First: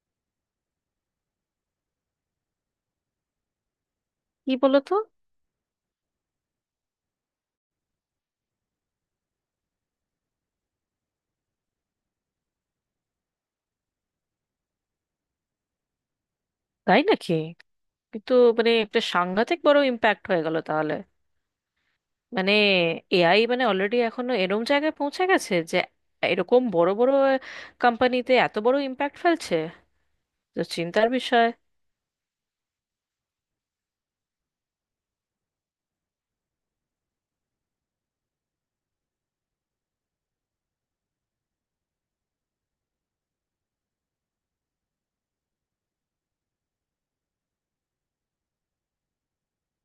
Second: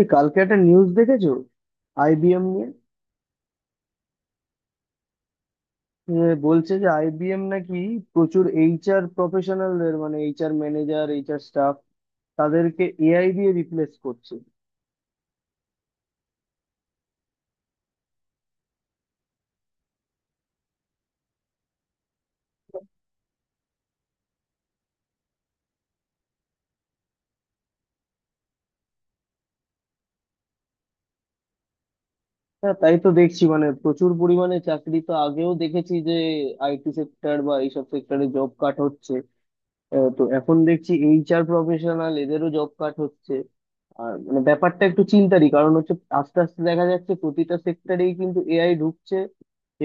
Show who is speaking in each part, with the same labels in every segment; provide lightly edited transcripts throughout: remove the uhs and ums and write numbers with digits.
Speaker 1: এই কালকে একটা নিউজ দেখেছো, আইবিএম নিয়ে?
Speaker 2: কি বলো তো?
Speaker 1: যে বলছে যে আইবিএম নাকি প্রচুর এইচআর প্রফেশনালদের, মানে এইচআর ম্যানেজার, এইচআর স্টাফ, তাদেরকে এআই দিয়ে রিপ্লেস করছে।
Speaker 2: তাই নাকি? কিন্তু একটা সাংঘাতিক বড় ইম্প্যাক্ট হয়ে গেল তাহলে। মানে এআই অলরেডি এখনো এরম জায়গায় পৌঁছে গেছে যে এরকম বড় বড় কোম্পানিতে এত বড় ইম্প্যাক্ট ফেলছে, তো চিন্তার বিষয়।
Speaker 1: হ্যাঁ, তাই তো দেখছি, মানে প্রচুর পরিমাণে চাকরি তো আগেও দেখেছি যে আইটি সেক্টর বা এইসব সেক্টরে জব কাট হচ্ছে। তো এখন দেখছি এইচআর প্রফেশনাল এদেরও জব কাট হচ্ছে। আর মানে ব্যাপারটা একটু চিন্তারই কারণ হচ্ছে। আস্তে আস্তে দেখা যাচ্ছে প্রতিটা সেক্টরেই কিন্তু এআই ঢুকছে,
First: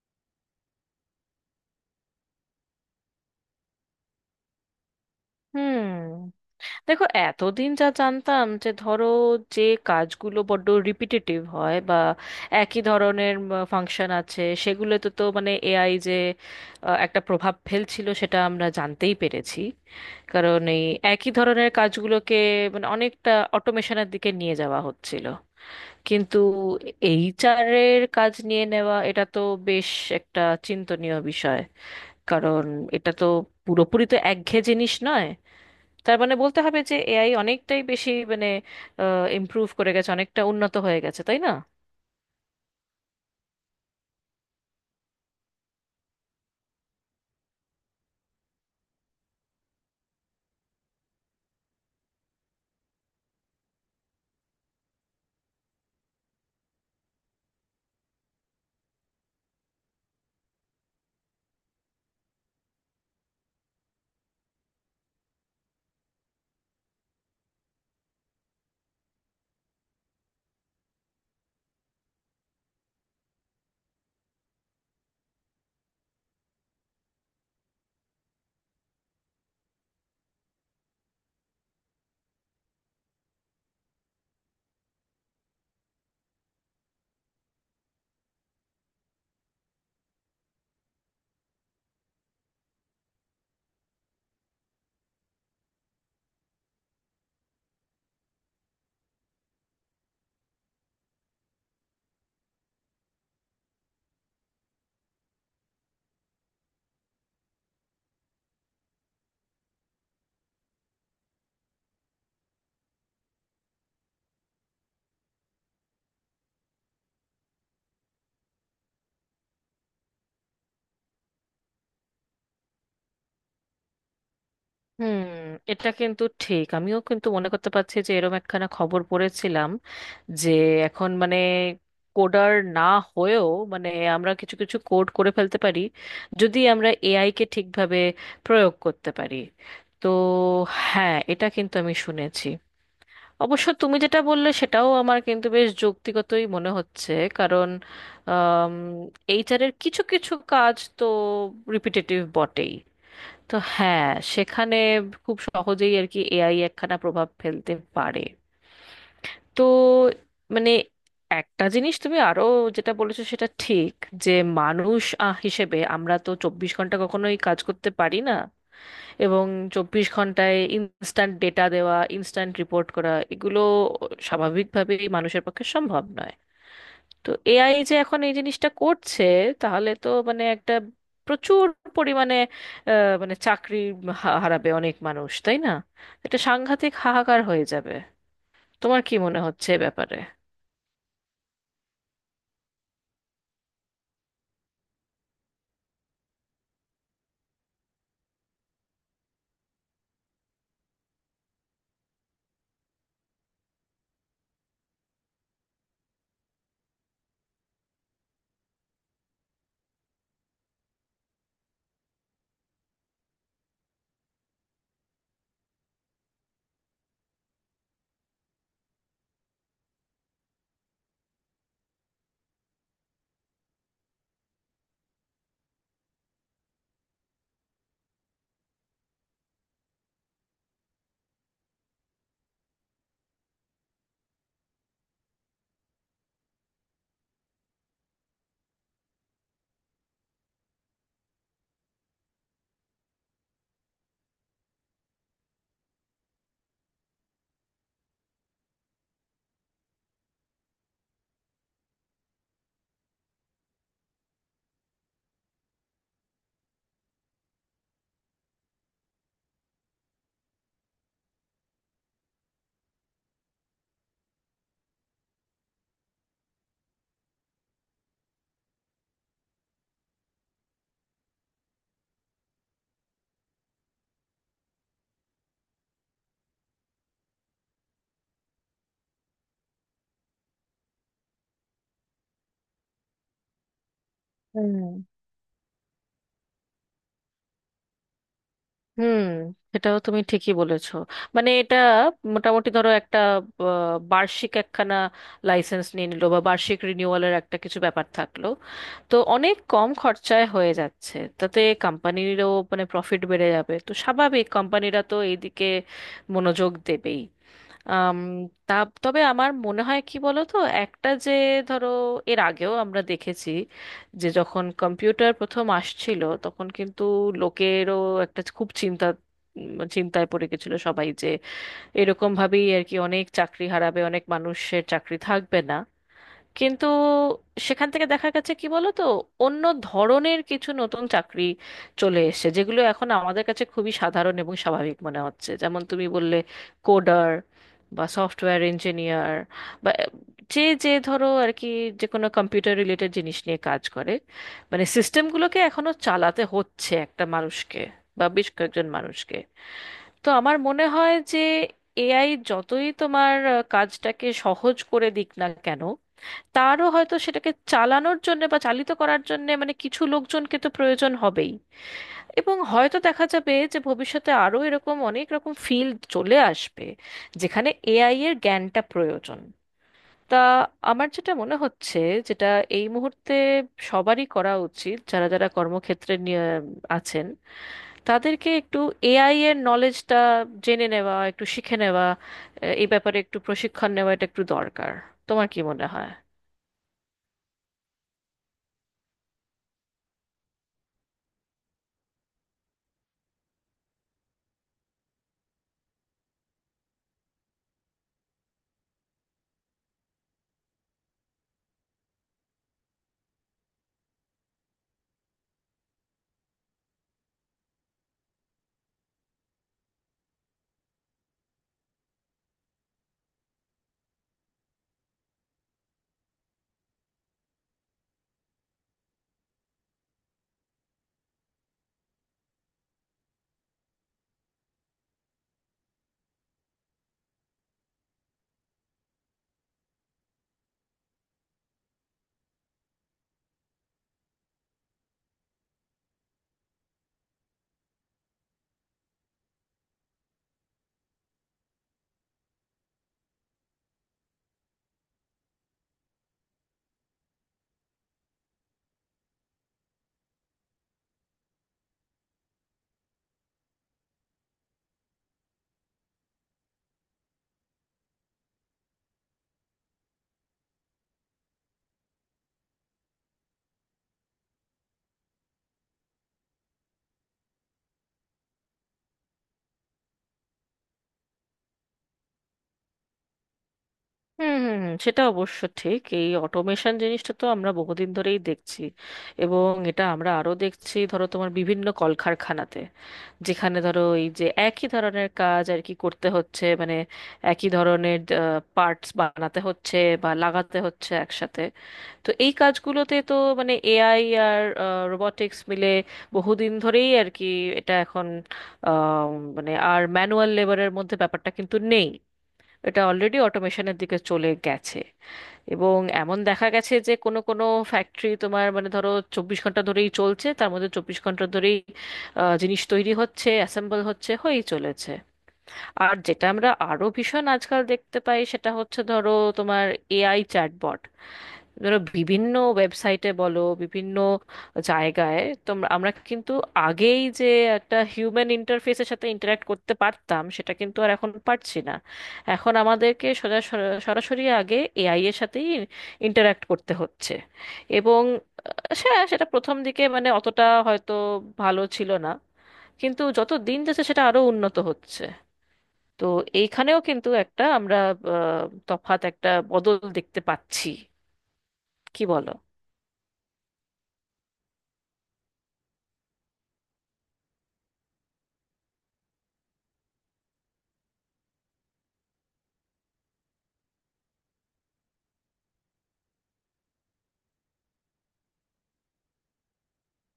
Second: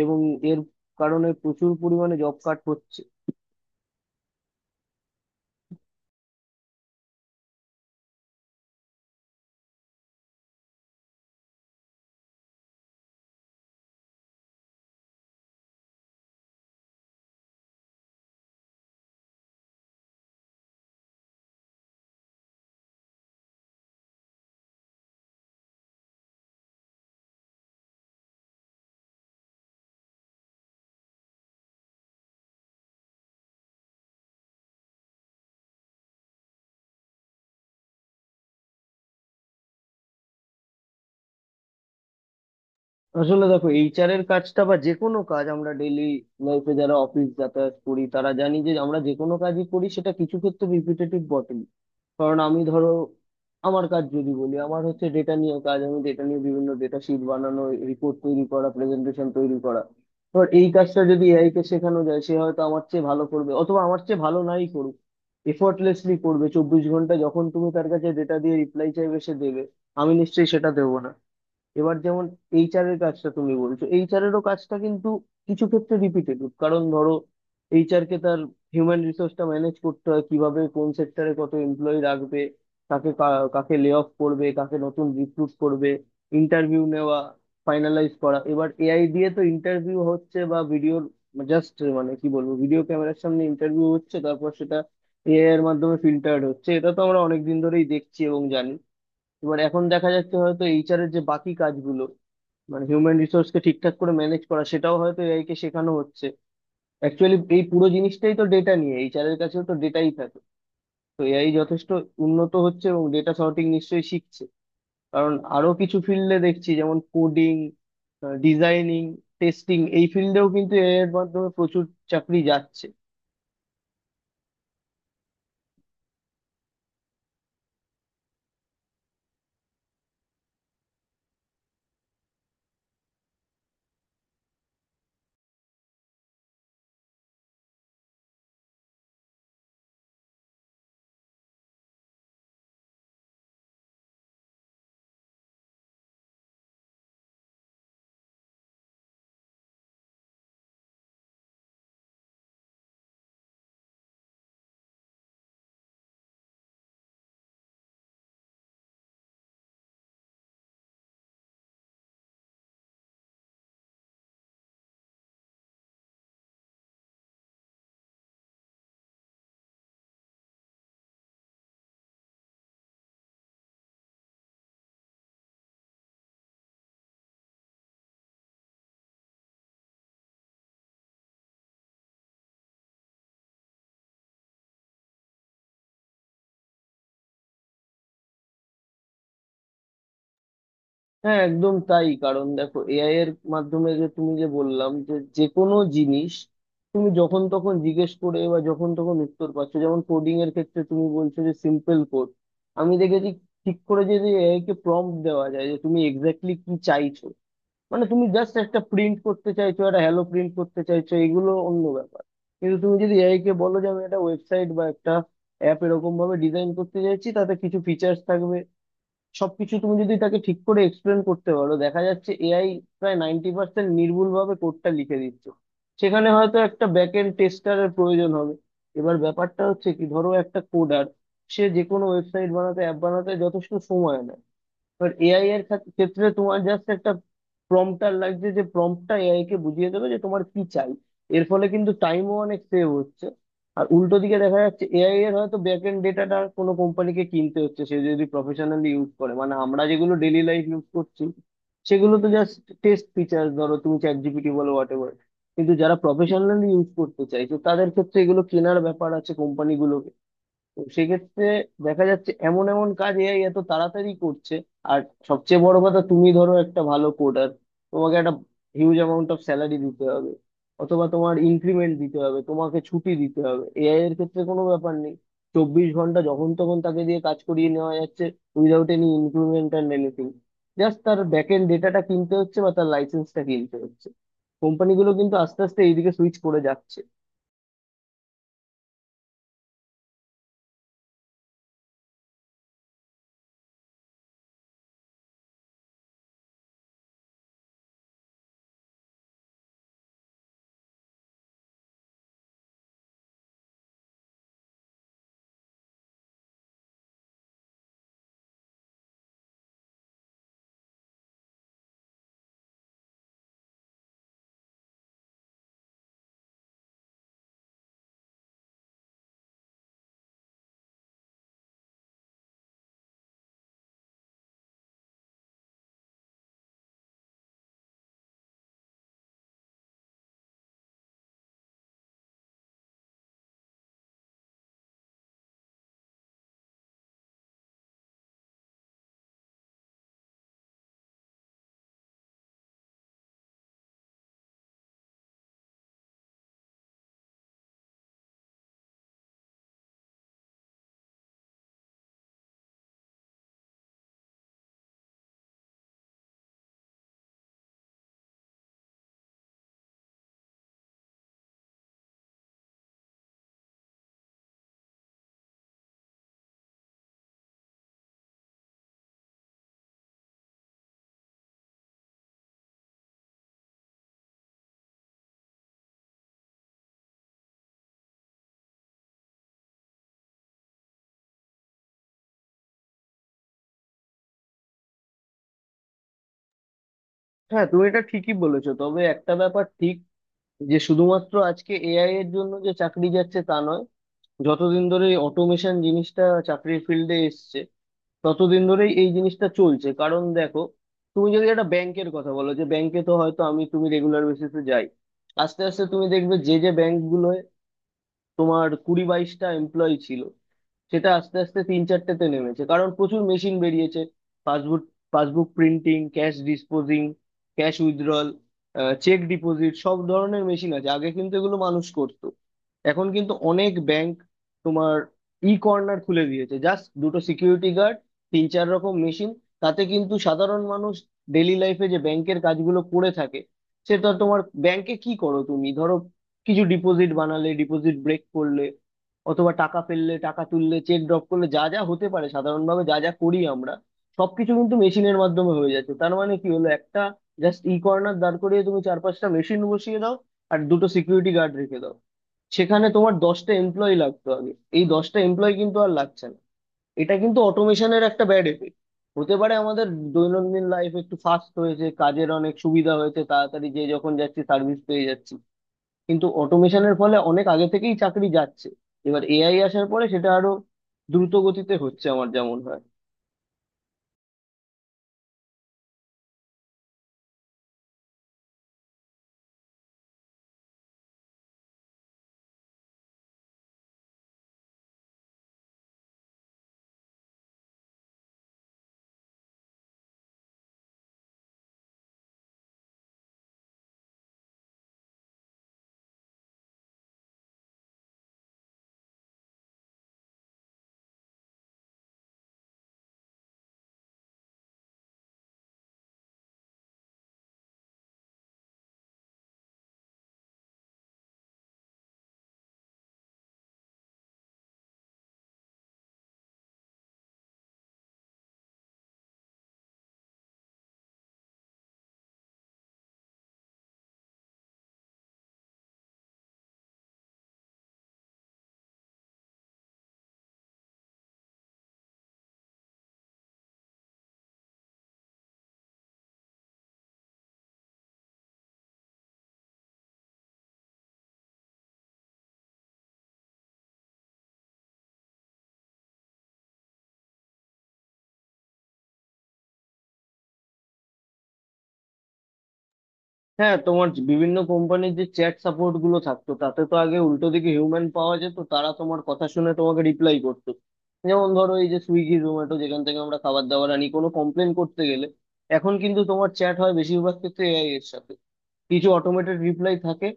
Speaker 1: এবং এর কারণে প্রচুর পরিমাণে জব কাট হচ্ছে।
Speaker 2: হুম। দেখো, এতদিন যা জানতাম যে ধরো যে কাজগুলো বড্ড রিপিটেটিভ হয় বা একই ধরনের ফাংশন আছে সেগুলোতে তো এআই যে একটা প্রভাব ফেলছিল সেটা আমরা জানতেই পেরেছি। কারণ এই একই ধরনের কাজগুলোকে অনেকটা অটোমেশনের দিকে নিয়ে যাওয়া হচ্ছিল। কিন্তু এইচআর এর কাজ নিয়ে নেওয়া, এটা তো বেশ একটা চিন্তনীয় বিষয়। কারণ এটা তো পুরোপুরি তো একঘেয়ে জিনিস নয়। তার মানে বলতে হবে যে এআই অনেকটাই বেশি ইমপ্রুভ করে গেছে, অনেকটা উন্নত হয়ে গেছে, তাই না?
Speaker 1: আসলে দেখো, এইচআর এর কাজটা বা যে কোনো কাজ, আমরা ডেইলি লাইফে যারা অফিস যাতায়াত করি তারা জানি যে আমরা যে কোনো কাজই করি সেটা কিছু ক্ষেত্রে রিপিটেটিভ বটেই। কারণ আমি ধরো, আমার কাজ যদি বলি, আমার হচ্ছে ডেটা নিয়ে কাজ, আমি ডেটা নিয়ে বিভিন্ন ডেটা শিট বানানো, রিপোর্ট তৈরি করা, প্রেজেন্টেশন তৈরি করা। এবার এই কাজটা যদি এআই কে শেখানো যায়, সে হয়তো আমার চেয়ে ভালো করবে, অথবা আমার চেয়ে ভালো নাই করুক, এফোর্টলেসলি করবে। 24 ঘন্টা যখন তুমি তার কাছে ডেটা দিয়ে রিপ্লাই চাইবে সে দেবে, আমি নিশ্চয়ই সেটা দেবো না। এবার যেমন এইচআর এর কাজটা তুমি বলছো, এইচআর এরও কাজটা কিন্তু কিছু ক্ষেত্রে রিপিটেটিভ। কারণ ধরো, এইচআর কে তার হিউম্যান রিসোর্সটা ম্যানেজ করতে হয়, কিভাবে কোন সেক্টরে কত এমপ্লয়ি রাখবে, কাকে লে অফ করবে, কাকে নতুন রিক্রুট করবে, ইন্টারভিউ নেওয়া, ফাইনালাইজ করা। এবার এআই দিয়ে তো ইন্টারভিউ হচ্ছে, বা ভিডিওর, জাস্ট মানে কি বলবো, ভিডিও ক্যামেরার সামনে ইন্টারভিউ হচ্ছে, তারপর সেটা এআই এর মাধ্যমে ফিল্টার্ড হচ্ছে। এটা তো আমরা অনেক দিন ধরেই দেখছি এবং জানি। এবার এখন দেখা যাচ্ছে হয়তো এইচআর এর যে বাকি কাজগুলো, মানে হিউম্যান রিসোর্স কে ঠিকঠাক করে ম্যানেজ করা, সেটাও হয়তো এআই কে শেখানো হচ্ছে। অ্যাকচুয়ালি এই পুরো জিনিসটাই তো ডেটা নিয়ে, এইচআর এর কাছেও তো ডেটাই থাকে। তো এআই যথেষ্ট উন্নত হচ্ছে এবং ডেটা সর্টিং নিশ্চয়ই শিখছে। কারণ আরো কিছু ফিল্ডে দেখছি, যেমন কোডিং, ডিজাইনিং, টেস্টিং, এই ফিল্ডেও কিন্তু এআই এর মাধ্যমে প্রচুর চাকরি যাচ্ছে।
Speaker 2: হুম। এটা কিন্তু ঠিক, আমিও কিন্তু মনে করতে পারছি যে এরম একখানা খবর পড়েছিলাম যে এখন কোডার না হয়েও মানে আমরা কিছু কিছু কোড করে ফেলতে পারি যদি আমরা এআই কে ঠিকভাবে প্রয়োগ করতে পারি। তো হ্যাঁ, এটা কিন্তু আমি শুনেছি। অবশ্য তুমি যেটা বললে সেটাও আমার কিন্তু বেশ যৌক্তিগতই মনে হচ্ছে। কারণ এইচআর এর কিছু কিছু কাজ তো রিপিটেটিভ বটেই। তো হ্যাঁ, সেখানে খুব সহজেই আর কি এআই একখানা প্রভাব ফেলতে পারে। তো মানে একটা জিনিস তুমি আরো যেটা বলেছো সেটা ঠিক, যে মানুষ হিসেবে আমরা তো 24 ঘন্টা কখনোই কাজ করতে পারি না। এবং 24 ঘন্টায় ইনস্ট্যান্ট ডেটা দেওয়া, ইনস্ট্যান্ট রিপোর্ট করা, এগুলো স্বাভাবিকভাবেই মানুষের পক্ষে সম্ভব নয়। তো এআই যে এখন এই জিনিসটা করছে, তাহলে তো একটা প্রচুর পরিমাণে আহ, মানে চাকরি হারাবে অনেক মানুষ, তাই না? এটা সাংঘাতিক হাহাকার হয়ে যাবে। তোমার কি মনে হচ্ছে এ ব্যাপারে?
Speaker 1: হ্যাঁ, একদম তাই। কারণ দেখো, এআই এর মাধ্যমে যে তুমি, যে বললাম যে যে কোনো জিনিস তুমি যখন তখন জিজ্ঞেস করে বা যখন তখন উত্তর পাচ্ছ, যেমন কোডিং এর ক্ষেত্রে তুমি বলছো যে সিম্পল কোড আমি দেখেছি, ঠিক করে যদি এআই কে প্রম্পট দেওয়া যায় যে তুমি এক্স্যাক্টলি কি চাইছো। মানে তুমি জাস্ট একটা প্রিন্ট করতে চাইছো, একটা হ্যালো প্রিন্ট করতে চাইছো, এগুলো অন্য ব্যাপার। কিন্তু তুমি যদি এআই কে বলো যে আমি একটা ওয়েবসাইট বা একটা অ্যাপ এরকম ভাবে ডিজাইন করতে চাইছি, তাতে কিছু ফিচার্স থাকবে, সবকিছু তুমি যদি তাকে ঠিক করে এক্সপ্লেন করতে পারো, দেখা যাচ্ছে এআই প্রায় 90% নির্ভুল ভাবে কোডটা লিখে দিচ্ছে। সেখানে হয়তো একটা ব্যাক এন্ড টেস্টারের প্রয়োজন হবে। এবার ব্যাপারটা হচ্ছে কি, ধরো একটা কোডার সে যে কোনো ওয়েবসাইট বানাতে, অ্যাপ বানাতে যথেষ্ট সময় নেয়। এবার এআই এর ক্ষেত্রে তোমার জাস্ট একটা প্রম্পটার লাগছে, যে প্রম্পটটা এআই কে বুঝিয়ে দেবে যে তোমার কি চাই। এর ফলে কিন্তু টাইমও অনেক সেভ হচ্ছে। আর উল্টো দিকে দেখা যাচ্ছে এআই এর হয়তো ব্যাক এন্ড ডেটাটা কোনো কোম্পানিকে কিনতে হচ্ছে, সে যদি প্রফেশনালি ইউজ করে। মানে আমরা যেগুলো ডেইলি লাইফ ইউজ করছি সেগুলো তো জাস্ট টেস্ট ফিচার, ধরো তুমি চ্যাট জিপিটি বলো, হোয়াট এভার। কিন্তু যারা প্রফেশনালি ইউজ করতে চাইছে তাদের ক্ষেত্রে এগুলো কেনার ব্যাপার আছে কোম্পানিগুলো। তো সেক্ষেত্রে দেখা যাচ্ছে এমন এমন কাজ এআই এত তাড়াতাড়ি করছে। আর সবচেয়ে বড় কথা, তুমি ধরো একটা ভালো কোডার, তোমাকে একটা হিউজ অ্যামাউন্ট অফ স্যালারি দিতে হবে, অথবা তোমার ইনক্রিমেন্ট দিতে হবে, তোমাকে ছুটি দিতে হবে। এআই এর ক্ষেত্রে কোনো ব্যাপার নেই, 24 ঘন্টা যখন তখন তাকে দিয়ে কাজ করিয়ে নেওয়া যাচ্ছে, without any increment and anything. Just তার ব্যাক এন্ড ডেটাটা কিনতে হচ্ছে বা তার লাইসেন্সটা কিনতে হচ্ছে।
Speaker 2: হুম।
Speaker 1: কোম্পানিগুলো কিন্তু আস্তে আস্তে এইদিকে সুইচ করে যাচ্ছে।
Speaker 2: হুম। এটাও তুমি ঠিকই বলেছো। এটা মোটামুটি ধরো একটা বার্ষিক একখানা লাইসেন্স নিয়ে নিলো বা বার্ষিক রিনিউয়ালের একটা কিছু ব্যাপার থাকলো, তো অনেক কম খরচায় হয়ে যাচ্ছে, তাতে কোম্পানিরও প্রফিট বেড়ে যাবে, তো স্বাভাবিক কোম্পানিরা তো এইদিকে মনোযোগ দেবেই। আম, তা, তবে আমার মনে হয় কি বলো তো, একটা যে ধরো এর আগেও আমরা দেখেছি যে যখন কম্পিউটার প্রথম আসছিল তখন কিন্তু লোকেরও একটা খুব চিন্তায় পড়ে গেছিল সবাই, যে এরকম ভাবেই আর কি অনেক চাকরি হারাবে, অনেক মানুষের চাকরি থাকবে না। কিন্তু সেখান থেকে দেখা গেছে কি বলো তো, অন্য ধরনের কিছু নতুন চাকরি চলে এসেছে যেগুলো এখন আমাদের কাছে খুবই সাধারণ এবং স্বাভাবিক মনে হচ্ছে, যেমন তুমি বললে কোডার বা সফটওয়্যার ইঞ্জিনিয়ার বা যে যে ধরো আর কি যে কোনো কম্পিউটার রিলেটেড জিনিস নিয়ে কাজ করে। সিস্টেমগুলোকে এখনো চালাতে হচ্ছে একটা মানুষকে বা বেশ কয়েকজন মানুষকে। তো আমার মনে হয় যে এআই যতই তোমার কাজটাকে সহজ করে দিক না কেন, তারও হয়তো সেটাকে চালানোর জন্য বা চালিত করার জন্য কিছু লোকজনকে তো প্রয়োজন হবেই। এবং হয়তো দেখা যাবে যে ভবিষ্যতে আরো এরকম অনেক রকম ফিল্ড চলে আসবে যেখানে এআই এর জ্ঞানটা প্রয়োজন। তা আমার যেটা মনে হচ্ছে, যেটা এই মুহূর্তে সবারই করা উচিত, যারা যারা কর্মক্ষেত্রে নিয়ে আছেন, তাদেরকে একটু এআই এর নলেজটা জেনে নেওয়া, একটু শিখে নেওয়া, এই ব্যাপারে একটু প্রশিক্ষণ নেওয়া, এটা একটু দরকার। তোমার কি মনে হয়?
Speaker 1: হ্যাঁ, তুমি এটা ঠিকই বলেছো, তবে একটা ব্যাপার ঠিক, যে শুধুমাত্র আজকে এআই এর জন্য যে চাকরি যাচ্ছে তা নয়, যতদিন ধরে এই অটোমেশন জিনিসটা চাকরির ফিল্ডে এসছে ততদিন ধরেই এই জিনিসটা চলছে। কারণ দেখো, তুমি যদি একটা ব্যাংকের কথা বলো, যে ব্যাংকে তো হয়তো আমি তুমি রেগুলার বেসিসে যাই, আস্তে আস্তে তুমি দেখবে যে যে ব্যাংকগুলোয় তোমার 20-22টা এমপ্লয়ি ছিল, সেটা আস্তে আস্তে 3-4টেতে নেমেছে, কারণ প্রচুর মেশিন বেরিয়েছে। Passbook passbook printing, cash disposing, cash withdrawal, cheque deposit, সব ধরনের মেশিন আছে। আগে কিন্তু এগুলো মানুষ করতো, এখন কিন্তু অনেক ব্যাংক তোমার ই কর্নার খুলে দিয়েছে, জাস্ট দুটো সিকিউরিটি গার্ড, 3-4 রকম মেশিন। তাতে কিন্তু সাধারণ মানুষ ডেইলি লাইফে যে ব্যাংকের কাজগুলো করে থাকে, সেটা তোমার, ব্যাংকে কি করো তুমি ধরো, কিছু ডিপোজিট বানালে, ডিপোজিট ব্রেক করলে, অথবা টাকা ফেললে, টাকা তুললে, চেক ড্রপ করলে, যা যা হতে পারে সাধারণভাবে যা যা করি আমরা, সবকিছু কিন্তু মেশিনের মাধ্যমে হয়ে যাচ্ছে। তার মানে কি হলো, একটা জাস্ট ই কর্নার দাঁড় করিয়ে তুমি 4-5টা মেশিন বসিয়ে দাও আর দুটো সিকিউরিটি গার্ড রেখে দাও। সেখানে তোমার 10টা এমপ্লয়ি লাগতো আগে, এই 10টা এমপ্লয়ি কিন্তু আর লাগছে না। এটা কিন্তু অটোমেশনের একটা ব্যাড এফেক্ট। হতে পারে আমাদের দৈনন্দিন লাইফ একটু ফাস্ট হয়েছে, কাজের অনেক সুবিধা হয়েছে, তাড়াতাড়ি যে যখন যাচ্ছি সার্ভিস পেয়ে যাচ্ছি, কিন্তু অটোমেশনের ফলে অনেক আগে থেকেই চাকরি যাচ্ছে। এবার এআই আসার পরে সেটা আরো দ্রুত গতিতে হচ্ছে, আমার যেমন হয়।
Speaker 2: হুম, হুম, হুম, সেটা অবশ্য ঠিক। এই অটোমেশন জিনিসটা তো আমরা বহুদিন ধরেই দেখছি। এবং এটা আমরা আরো দেখছি ধরো তোমার বিভিন্ন কলকারখানাতে, যেখানে ধরো এই যে একই ধরনের কাজ আর কি করতে হচ্ছে, একই ধরনের পার্টস বানাতে হচ্ছে বা লাগাতে হচ্ছে একসাথে। তো এই কাজগুলোতে তো এআই আর রোবটিক্স মিলে বহুদিন ধরেই আর কি এটা এখন আহ, মানে আর ম্যানুয়াল লেবারের মধ্যে ব্যাপারটা কিন্তু নেই, এটা অলরেডি অটোমেশনের দিকে চলে গেছে। এবং এমন দেখা গেছে যে কোনো কোনো ফ্যাক্টরি তোমার ধরো 24 ঘন্টা ধরেই চলছে, তার মধ্যে 24 ঘন্টা ধরেই জিনিস তৈরি হচ্ছে, অ্যাসেম্বল হচ্ছে, হয়েই চলেছে। আর যেটা আমরা আরো ভীষণ আজকাল দেখতে পাই সেটা হচ্ছে ধরো তোমার এআই চ্যাটবট। ধরো বিভিন্ন ওয়েবসাইটে বলো, বিভিন্ন জায়গায় তোমরা আমরা কিন্তু আগেই যে একটা হিউম্যান ইন্টারফেসের সাথে ইন্টারাক্ট করতে পারতাম, সেটা কিন্তু আর এখন পারছি না। এখন আমাদেরকে সোজা সরাসরি আগে এআই এর সাথেই ইন্টারাক্ট করতে হচ্ছে। এবং সে সেটা প্রথম দিকে অতটা হয়তো ভালো ছিল না, কিন্তু যত দিন যাচ্ছে সেটা আরো উন্নত হচ্ছে। তো এইখানেও কিন্তু একটা আমরা আহ, তফাৎ একটা বদল দেখতে পাচ্ছি, কি বলো?
Speaker 1: হ্যাঁ, তোমার বিভিন্ন কোম্পানির যে চ্যাট সাপোর্ট গুলো থাকতো, তাতে তো আগে উল্টো দিকে হিউম্যান পাওয়া যেত, তারা তোমার কথা শুনে তোমাকে রিপ্লাই করতো। যেমন ধরো এই যে সুইগি, জোম্যাটো, যেখান থেকে আমরা খাবার দাবার আনি, কোনো কমপ্লেন করতে গেলে এখন কিন্তু তোমার চ্যাট হয় বেশিরভাগ ক্ষেত্রে এআই এর সাথে, কিছু অটোমেটেড রিপ্লাই থাকে।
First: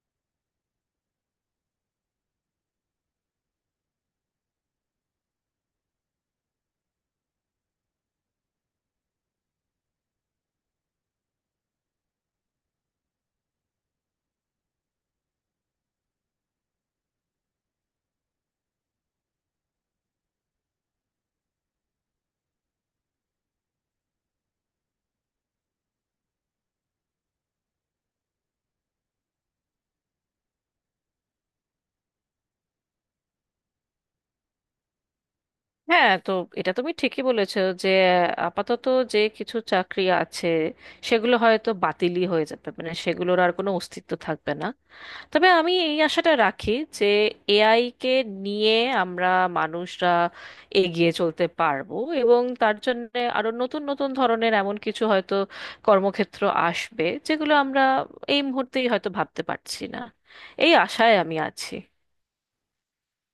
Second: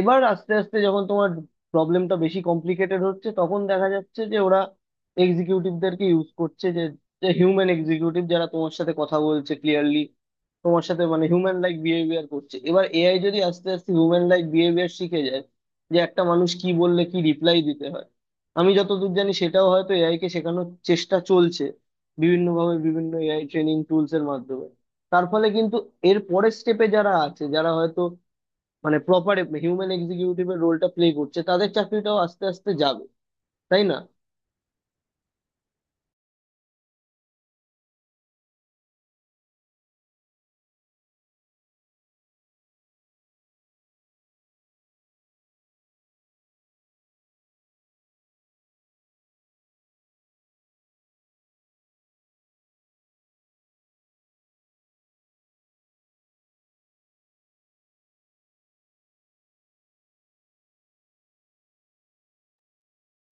Speaker 1: এবার আস্তে আস্তে যখন তোমার প্রবলেমটা বেশি কমপ্লিকেটেড হচ্ছে, তখন দেখা যাচ্ছে যে ওরা এক্সিকিউটিভদেরকে ইউজ করছে, যে হিউম্যান এক্সিকিউটিভ যারা তোমার সাথে কথা বলছে ক্লিয়ারলি, তোমার সাথে মানে হিউম্যান লাইক বিহেভিয়ার করছে। এবার এআই যদি আস্তে আস্তে হিউম্যান লাইক বিহেভিয়ার শিখে যায়, যে একটা মানুষ কি বললে কি রিপ্লাই দিতে হয়, আমি যতদূর জানি সেটাও হয়তো এআই কে শেখানোর চেষ্টা চলছে বিভিন্নভাবে, বিভিন্ন এআই ট্রেনিং টুলস এর মাধ্যমে। তার ফলে কিন্তু এর পরের স্টেপে যারা আছে, যারা হয়তো মানে প্রপার হিউম্যান এক্সিকিউটিভ এর রোলটা প্লে করছে, তাদের চাকরিটাও আস্তে আস্তে যাবে, তাই না?
Speaker 2: হ্যাঁ, তো এটা তুমি ঠিকই বলেছো যে আপাতত যে কিছু চাকরি আছে সেগুলো হয়তো বাতিলই হয়ে যাবে, সেগুলোর আর কোনো অস্তিত্ব থাকবে না। তবে আমি এই আশাটা রাখি যে এআই কে নিয়ে আমরা মানুষরা এগিয়ে চলতে পারবো, এবং তার জন্য আরো নতুন নতুন ধরনের এমন কিছু হয়তো কর্মক্ষেত্র আসবে যেগুলো আমরা এই মুহূর্তেই হয়তো ভাবতে পারছি না। এই আশায় আমি আছি।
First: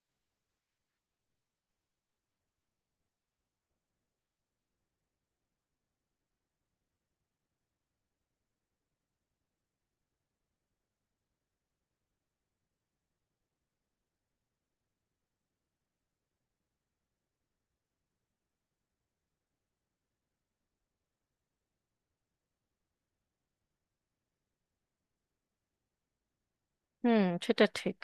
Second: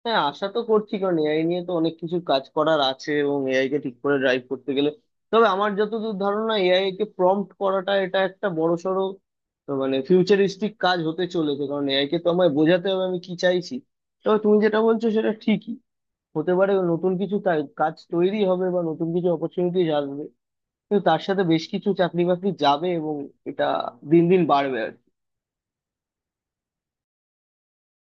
Speaker 1: হ্যাঁ, আশা তো করছি, কারণ এআই নিয়ে তো অনেক কিছু কাজ করার আছে, এবং এআই কে ঠিক করে ড্রাইভ করতে গেলে, তবে আমার যতদূর ধারণা এআই কে প্রম্পট করাটা এটা একটা বড়সড়, তো মানে ফিউচারিস্টিক কাজ হতে চলেছে, কারণ এআই কে তো আমায় বোঝাতে হবে আমি কি চাইছি। তবে তুমি যেটা বলছো সেটা ঠিকই, হতে পারে নতুন কিছু তাই কাজ তৈরি হবে বা নতুন কিছু অপরচুনিটি আসবে, কিন্তু তার সাথে বেশ কিছু চাকরি বাকরি যাবে, এবং এটা দিন দিন বাড়বে।
Speaker 2: হুম, সেটা ঠিক।